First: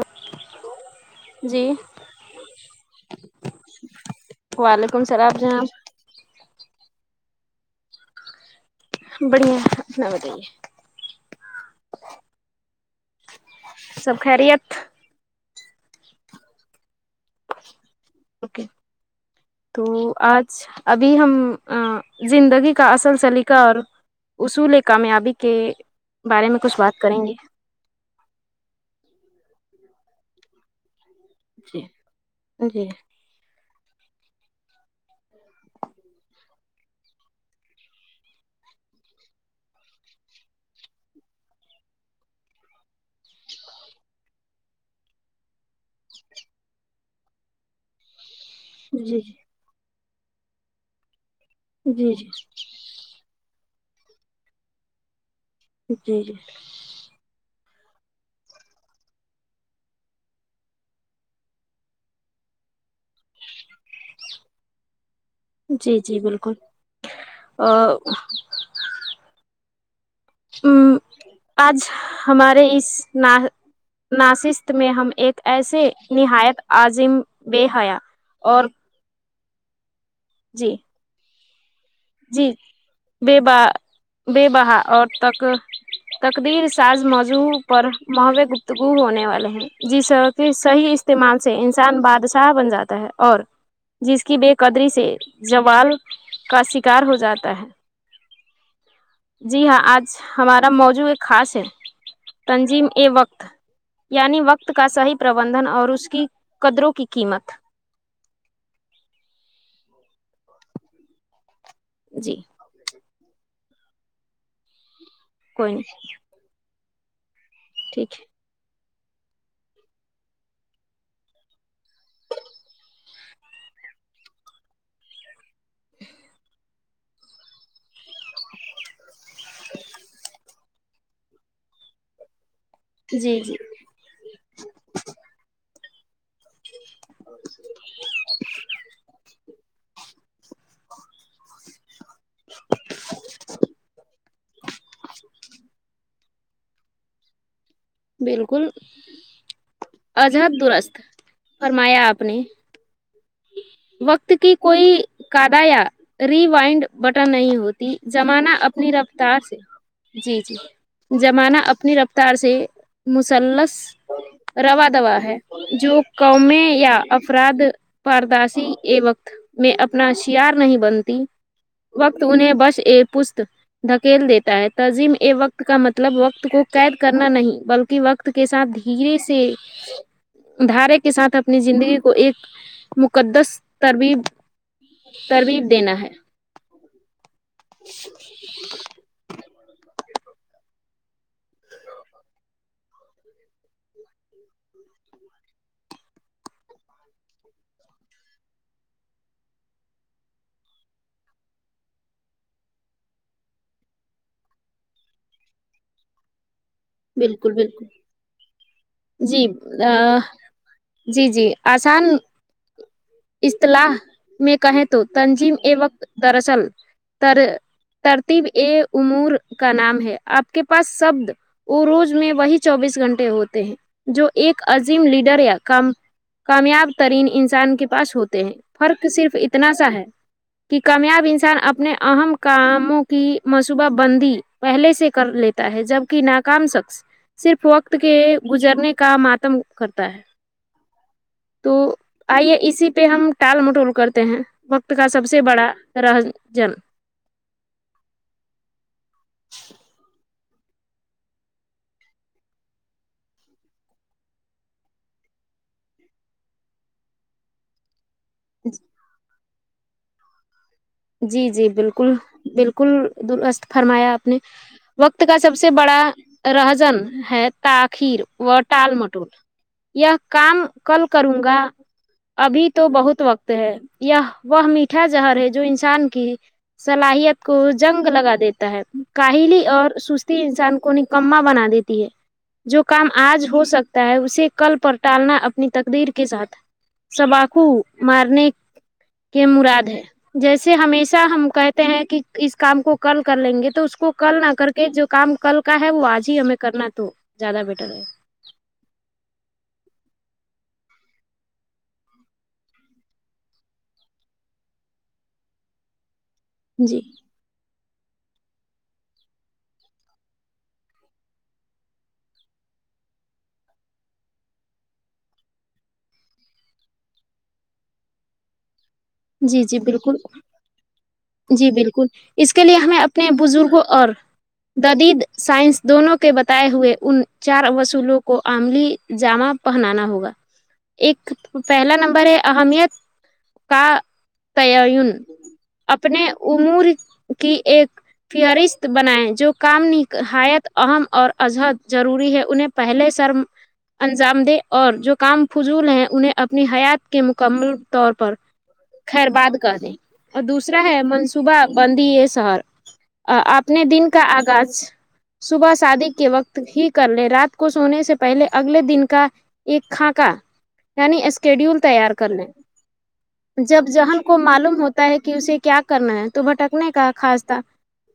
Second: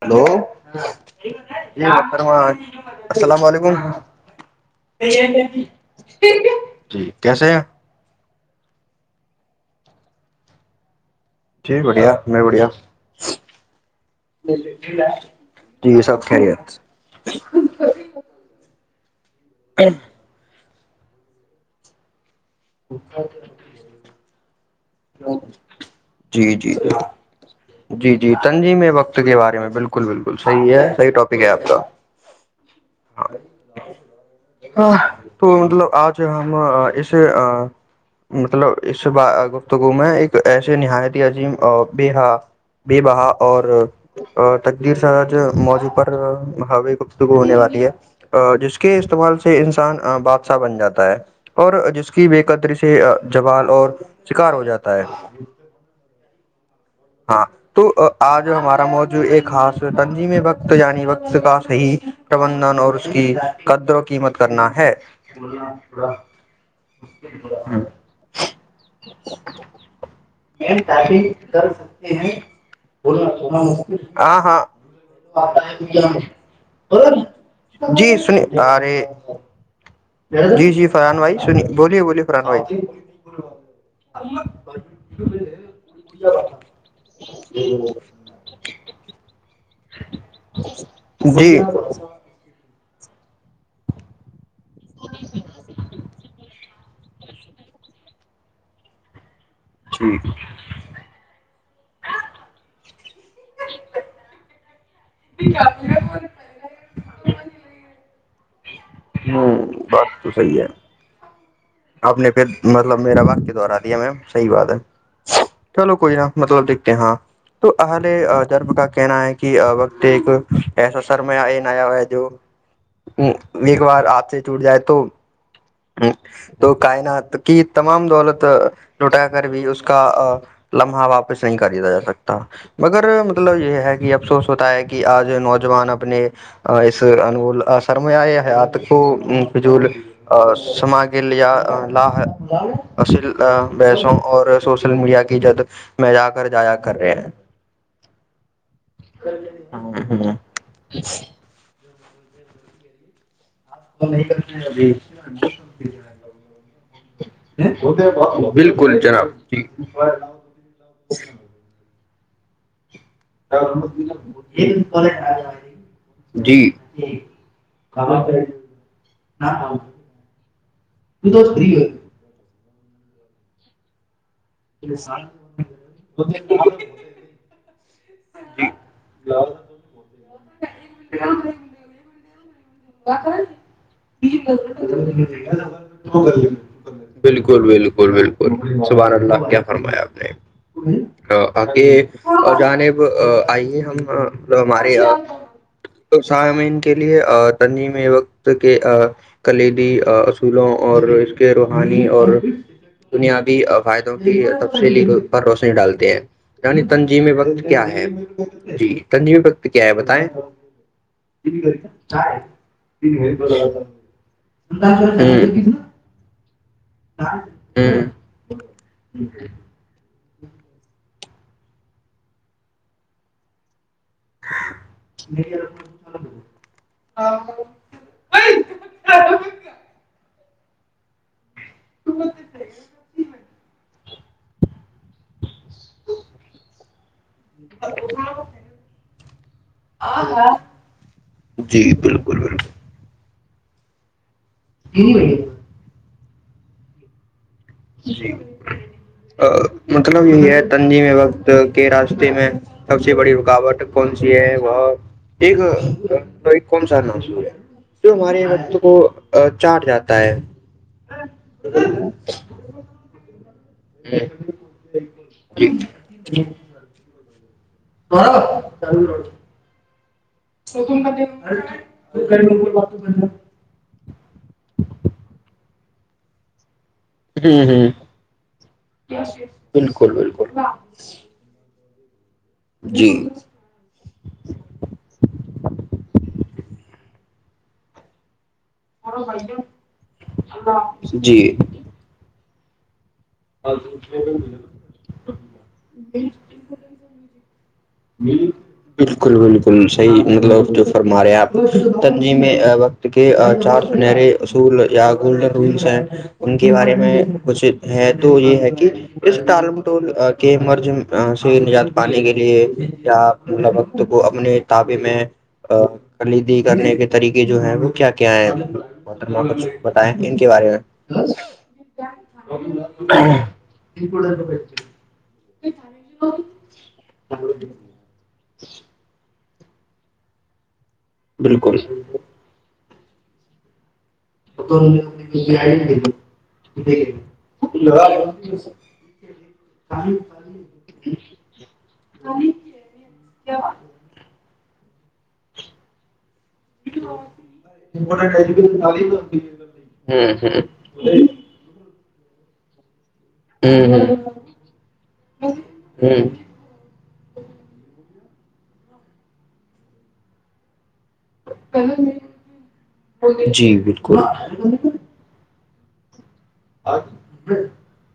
hello جی السلام علیکم وعلیکم السلام جناب جی کیسے ہیں بڑیا اپنا بتائی ہے جییک بڑیا میں بڑیا سب خیریت جی یہ سب خیریت اوکے تو آج ابھی ہم زندگی کا اصل سلیقہ اور اصول کامیابی کے بارے جی میں جی کچھ بات کریں گے جی جی تنجی میں وقت کے بارے میں بالکل بالکل صحیح ہے سح ٹاپ پھ کیا آپ تو جی جی ہاں تو مطلب آج ہم اس مطلب اس گفتگو میں ایک ایسے نہایت عظیم با بے بہا اور تقدیر س موضوع پر ہووے گفتگو ہونے والے جے جس کے جی استعمال سے انسان ہ بادشاہ بن جاتا ہے اور جس جی جی کی بے قدری سے جوال اور شکار ہو جاتا ہے جی جی ہاں تو آج ہمارا موضوع ایک خاص تنظیم وقت یعنی وقت کا صحیح پربندھن اور اس کی قدر و قیمت کرنا ہے جی جی بالکل ا کافی ہمارے اس ہاں ہاں ناصست میں ہم ایک ایسے نہایت عظم بے حیا جی سنی اور [unintelligible] جی جی فرحان بھائی شنی جی بے بے بہا اور تقدیر سار موضوع پر محوع گفتگو ہونے والے ہیں جی سر کہ صحیح استعمال سے جی انسان بادشاہ بن جاتا ہے اور جس کی بیک قدری سے زوال کا سک کار ہو جاتا ہے جی ہاں آج ہمارا موضوع ایک خاص ہے تنظیم یہ وقت یعنی وقت کا صحیح پربندھن اور اس کی قدروں کی قیمت ہوں بس تو سحی ہے اپنے جی پھر مطلب میرا ب کے دوارا دیا میںم صحی بات ہے چلو کوئی نہ مطلب دیکھ کہ ہاں تو ٹھیک ا جر کہنا ہے کہ وقت ایک ایسا سرما آیا ہو ہے جو ایک بر ہاتھ سے وٹ جائ ہاں تو کائنات کہ تمام دولت لٹا کر بھی اس کا لمحہ واپس نہیں کردا جا سکتا مگر ہے جی جی مطلب یہ ہے کہ افسوس ہوتا ہے کہ آج نوجوان اب اپنے اس انول سرماۓ حیات کو رجول سماگل یا لاصل بحسوں اور سوشل میڈیا کی جد میں جا کر جایا کر رہے ہیں بالکل عجہب درست فرمایا آپ اپنے وقت کی کوئی کادا یا ری وائنڈ بٹن نہیں ہوتی زمانہ اپنی بالکل جناب رفتار سے جی جی جی جمانہ اپنی رفت تر سے مسلث رواادا ہے جو جی قومیں یا افراد بارداشی ا وقت میں اپنا شیار نہیں بنتی وقت انہیں بس یہ پست دھکیل دیتے تظیم ا وقت کا مطلب وقت کو قید کرنا نہیں بلکہ وقت کے ساتھ دھیرے سے دارے کے ساتھ اپنی زندگی کو ایک ہ [inaudible] بکل تربیب دینا ہے بالکل بالکل بالکل صبح اللہ کیا فرمایا گے اور جانب آئیے ہم ہمارے یہاں تو س کے لیے تنجیم وقت کے کلیدی اصولوں اور اس کے روحانی اور بنیابی فائدوں کی تفصیلی پر روشنی ڈالتے ہیں انی تنظیم بالکل وقت کیا بالکل ہے جی تنج جی بت کیا آ، ہے بتیں جی جی آسان اصطلاح میں کہیں تو تنظیم ہ اے وقت درصل ہ ترتیب اے امور کا نام ہے آپ کے پاس شبد ا روز میں وہی چوبیس گھنٹے ہوتے ہیں جو ایک عظیم لیڈر یا کام کامیاب ترین انسان کے پاس ہوتے ہیں فرق صرف اتنا سا ہے کہ کامیاب انسان اپب اپنے اہم کاموں کی منصوبہ بندی پہلے سے کر لیتا ہے جبک ناکام شخص صرف وقت کے گزرنے کا ماتم کرتا ہے تو جی بالکل آئیے بالکل اسی پہ ہم ٹال مٹول کرتے ہیں وقت کا سب سے بڑا رہ جل جی مطلب یہ ہے تنظیم وقت کے راستے میں سب سے بڑی رکاوٹ کون سی ہے وہ ایک کون سا نوصول ہے جو ہمارے مرد کو چاٹ جاتا ہے جی جی بالکل بالکل دست فرمایا آپ نے وقت کا سب جی سے بڑا رہزن ہے کاخیر و ال مٹول [inaudible] کام کل کروں گا ابھی تو بہت وقت ہے وہ میھا جہر ہے جو ان چان کی صلاحیت ہ کو ہ جنگ لگا دیتا ہے کاہلی اور بالکل سستی بالکل انسان کو نکما بنا دیتا ت ہے جو کام جی آج ہو سکتا ہے اسے کل پر ٹالنا اپنی تقدر کے ساتھ چباخو مارنے کے مراد ہے جیسے سے ہمیشہ ہم جی کہتے ہیں کہ اس کام کو کل کر لیں گے تو اس کو کل نہ کر کے جو کام کل کا ہے وہ آج ہی ہمیں کرنا تو زیادہ بیٹر ج بالکل بالکل صحی مطلب جو فرماریا تنظیم وقت کے چار سنہرے اصول یا گولڈ رولس ہیں ان کے ہے بارے جی میں کچھ ہے تو یہ ہے کہ اس ٹالمٹول کے مرض سے نجات پانے کے لیے کیا م وقت کو اپنے تعبے میں کلیدی کرنے کے طریقے جو ہیں وہ کیا کیا ہے جی جی بالکل جی بالکل اس کے لیے ہمیں اپنے بزرگوں اور ددید سائنس دونوں کے بتائے ہوئے ان چار ولوں کو آملی ج پ جاما پہنانا ہوگا ایک بالکل پہلا نمبر ہے اہمیت کا [unintelligible] تین اپنے امور کی ایک ہوں فہرست بنائیں جو کامایت اہم اور اجہد ضروری ہے انہیں پہلے سر انجام دے اور جو کام فضول ہیں انہیں اپنی حیات کے مکمل طور پر خیر باد کر دیں اور ہ دوسرا ہے منصوبہ تندیے سار [unintelligible] اپنے ہ دن کا آغاز صبح ہ شادی کے ہ وقت ہی کر لے رات کو سونے سے پہلے اگلے دن کا ایک خاناکا یعنی اسکیڈیول تیار کرنے جی جب بالکل جہن کو معلوم ہوتا ہے کہ اس اسے کیا کرنا ہے تو بھٹکنے کا خاصہ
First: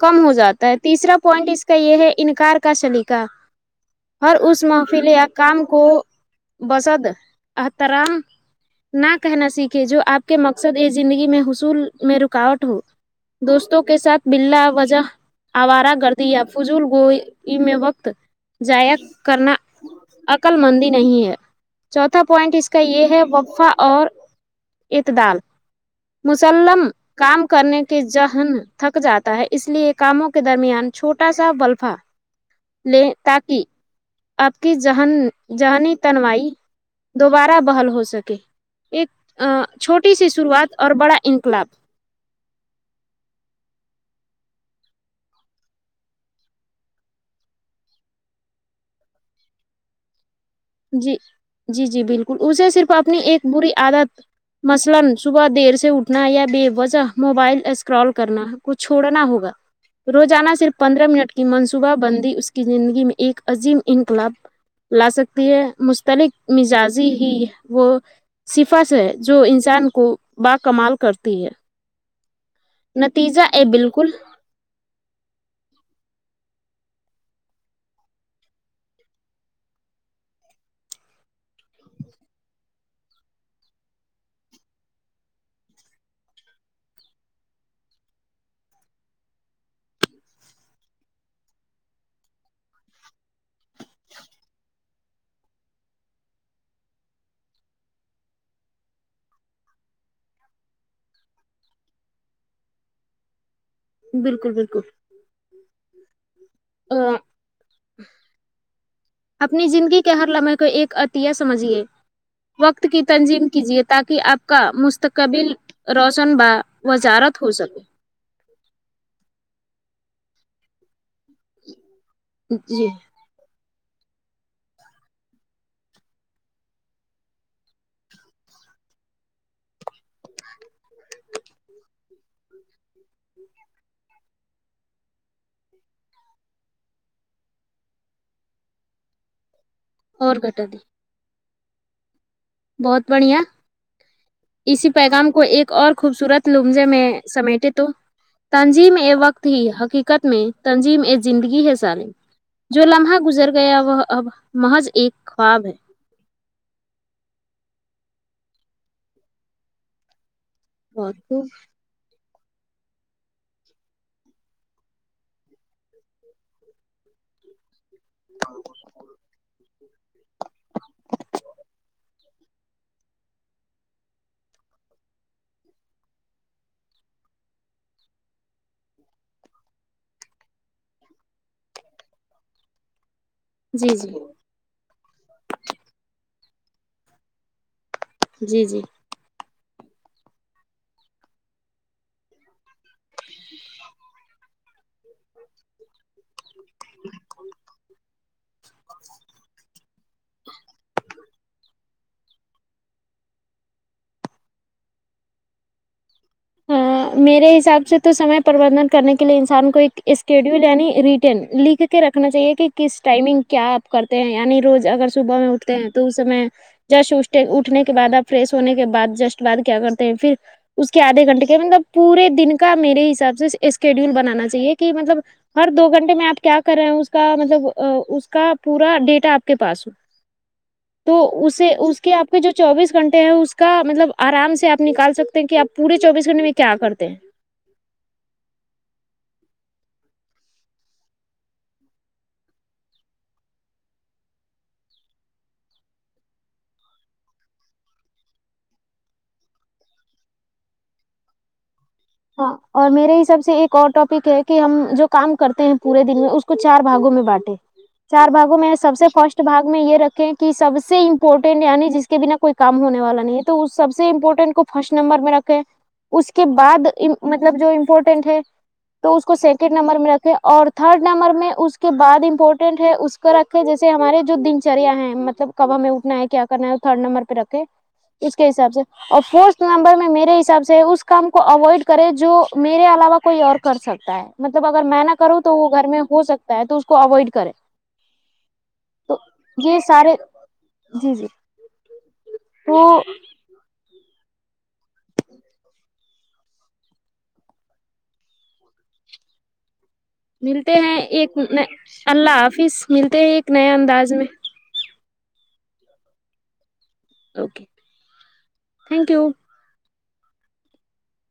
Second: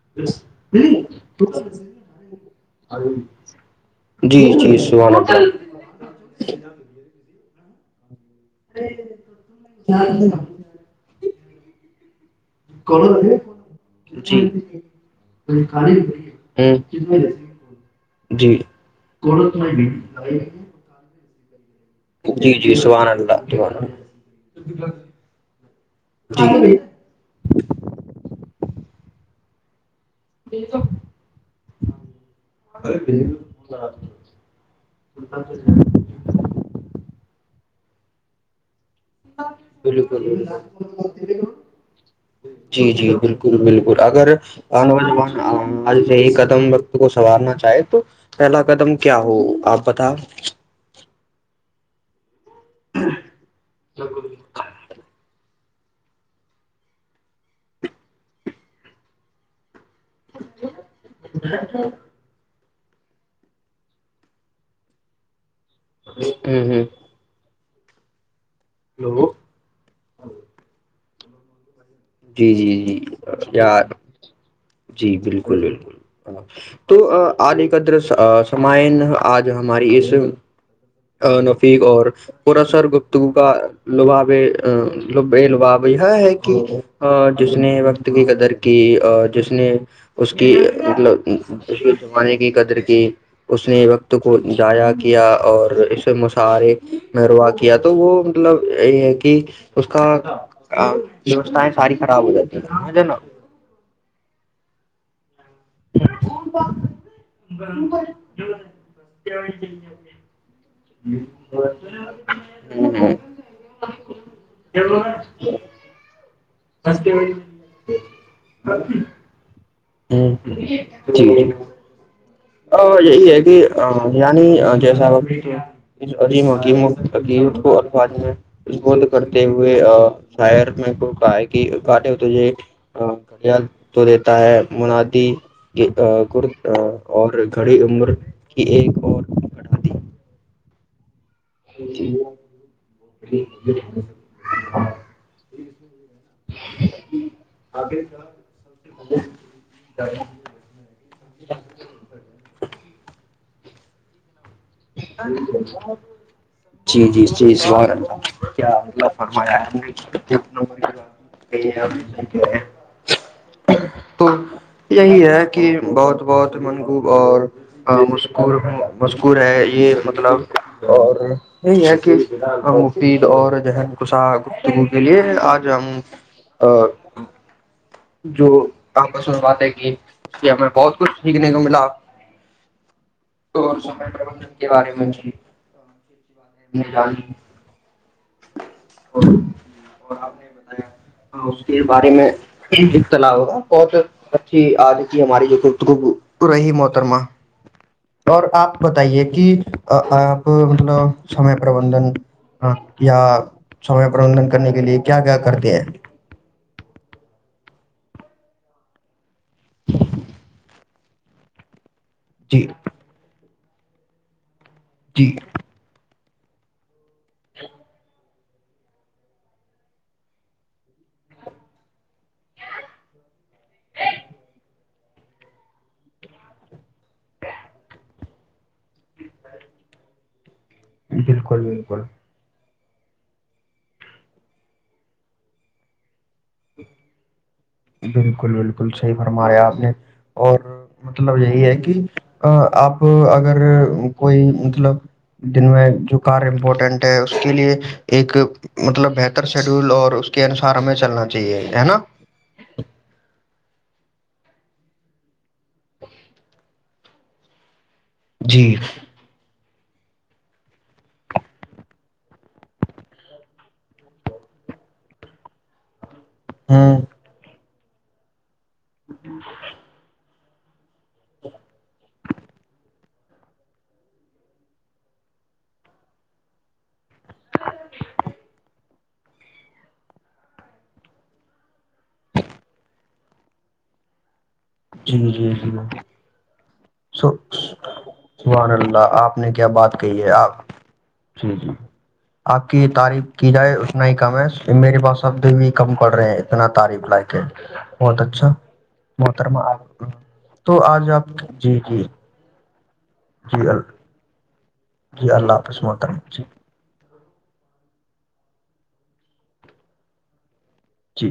کم ہو جاتا ہے تیسرا پوائنٹ اس کا یہ ہے انکار کا سلیقہ ہر جی اس جی محفل سوال یا جی کام کو بسد اترحم [unintelligible] نہ کہنا سیکھے جو آپ کے مقصد یہ زندگی میں حصول میں رکاوٹ ہو دوستوں کے ساتھ بلا وجہ آوارہ گردیا ہ فضول گوئی میں وقت جی جاائیا کرنا عقل مندی نہیں ہے چوتھا جی پوائنٹ اس جی کا یہ سبحان ہے اللہ وقفا سبحان اللہ اور اتدال مسلم کام کرنے کے ذہن تھک جاتا ہے اس لیے ایک کاموں کے درمیان چھوٹا سا بلفا لے تاکہ آپ کی ہنی تنوائی دوبارہ بحل ہو ہو سکے ایک [unintelligible] چھوٹی بالکل سی شروعات اور بڑا انقلاب جی جی بالکل بالکل اگر نوجان آج یہی قدم وقت کو سنوارنا چاہے تو پہلا قدم کیا ہو آپ بتا جی جی جی بالکل [unintelligible] اٹھنا یا بے وجہ موبائل اسکرال کرنا کو چھوڑنا ہوگا روزانہ صرف پندرہ منٹ کی منصوبہ بندی اس کی زندگی میں ایک عظیم انقلاب لا سکتے پ [unintelligible] مستلق ہ مزاجی ہی وہ [unintelligible] صفاس ہے جو انسان کو ب کمال کرتا تین جی جی جی یار جی بالکل بالکل تو علی قدر سمائن آج ہماری اس نفیق اور قسر گفتگو کا لبابے لباب یہ ہے کہ جس نے وقت کی قدر کی اور جس نے اس کی مطلب اس کے زمانے کی قدر کی اس نے وقت کو جضایا کیا اور اس سے مشارے محرا کیا تو وہ مطلب یہ ہے کہ اس کا ساری خراب ہو جاتی ہے سمھ نا بالکل بالکل اپنی زندگی کے ہر لمحے کو ایک عطیہ سمجھیے وقت کی نا تنظیم کیجیے تاکہ آپ کا مستقبل روشن ب ہستے ب [unintelligible] ہوں اچی ا جی یہی ہے کہ [unintelligible] یعنی جیسا عظیم کو الاظ کرتے ہوئےر کہ کہٹ تھ تو دیتا ہے منادی اور گھڑی عمر کی ایک اور اور کٹا دی ج ج [unintelligible] بہت بڑھیا اسی پیغام کو ایک اور خوبصورت لمزے میں سمیٹے تو تنظیم ا وقت ہی حقیقت میں تنظیم اے زندگی ہے ثالم جو لمحہ گزر گیا وہ اب محض ایک خواب ہے جی جی جیز کیا مطلب فرمایا نے جکھ ن وہ گ بہت خوب گ [unintelligible] تو یہی ہے کہ بہت بہت منبوب اور ہاں مسکور م یہ مطلب اور یہی ہے کہ ہم مفید اور ہ کس گتگو کے لیے آج ہم جو کام پر سن بات ہے کہ ہمیں بہت کچھ سیکھنے کو ملا تو جی جی سبن کے بارے میں جی [unintelligible] ج [unintelligible] جی جی اور آپ نے بتایا اس کے بارے میں اختلا ہوگا بہت اچھی آاد کی ہماری جو گفتگب رہی محترمہ اور آپ بتائیے کہ آپ مطلب سمے پربندھن ہاں یا سمے پربندندن کرنے کے لیے کیا کیا کرتے ہیں ہاں میرے حساب سے تو سمے پربندھن کرنے کے لیے انسان کو ایک اسکیڈیول یعنی ریٹن لکھ رکھنا چاہیے جی کہ کس ٹائمنگ کیا آپ کرتے ہیں یعنی روز اگر جی صبح میں اٹتے ہیں تو اس س میں جش اٹھ اٹھنے کے بع اپ فریش ہونے کے بعد جسٹ بعد کیا کرتے ہیں پھر اس آدھے گھٹے کے مطب پورے دن کا میرے حساب سے اسکیڈیول بنانا چاہے کہ مطلب ہر دو گھنٹے میں آپ کیا کر رہے اس کا مطلب اس کا پورا ڈیٹا آپ کے پاس ہو تو بالکل اسے اس بالکل کے آپ کے جو چوبیس گھنٹے ہیں اس کا مطلب آرام سے آپ نکال سکتے ہیں کہ آپ پوری چوبس نے میں کیا کرتے ہیں بالکل بالکل صحیح فرمایا آپ نے اور مطلب یہی ہے کہ آپ اگر کوئی مطلب دن میں جو کار امپورٹینٹ ہے اس کے لیے ایک مطلب بہتر شیڈیول اور اس کے انسار ہمیں چلنا چاہیے ہے نا ہاں اور میرے حساب سے ایک اور ٹاپک ہے کہ ہم جو کام کرتے ہیں پورے دن میں اس کو چار باگوں میں بانٹے چار باگوں جی میں سب سے فرسٹ باگ میں یہ رکھیں کہ سب سے امپورٹینٹ یعنی جس کے بنا کوئی کام ہونے والا نہیں ہے تو اس سب سے امپورٹینٹ کو فرسٹ نمبر میں رکھیں اس کے ہ بعد مطلب جو امپورٹینٹ ہے تو اس کو سیکنڈ نمبر میں رکھتا اور تھرڈ نمبر میں اس کے بد امپورٹینٹ ہے اس کو رکھے جیسے ہمارے جو دن چریا ہے مطلب کب ہمیں اٹھنا ہے کیا کرنا ہے وہ تھرڈ نمبر پہ رکھے اس کے حساب سے اور فورتھ نمبر میں میرے حساب سے اس کام کو اوائڈ کرے جو میرے علاوہ کوئی اور کر سکتا ہے مطلب اگر میں نہ کروں تو وہ گھر میں ہو سکتا ہے تو کو اوائڈ کرے وحدلہ تو آپ نے کیا یہ بات سارے کہی ہے آپ جی جی آپ تو کی تعریف کی جائے نا ہی کم ہے میرے پاس اب بھی بھی کم کرڑ رہے ہیں اتنا تعریف لا کے بہت اچھا محتر ملتے ہیں ایک نہیں اللہ حافظ ملتے ہیں ایک جی نئے ال- انداز میں جی اللہ آاپس م کررم جی اوکے تھینک یو جی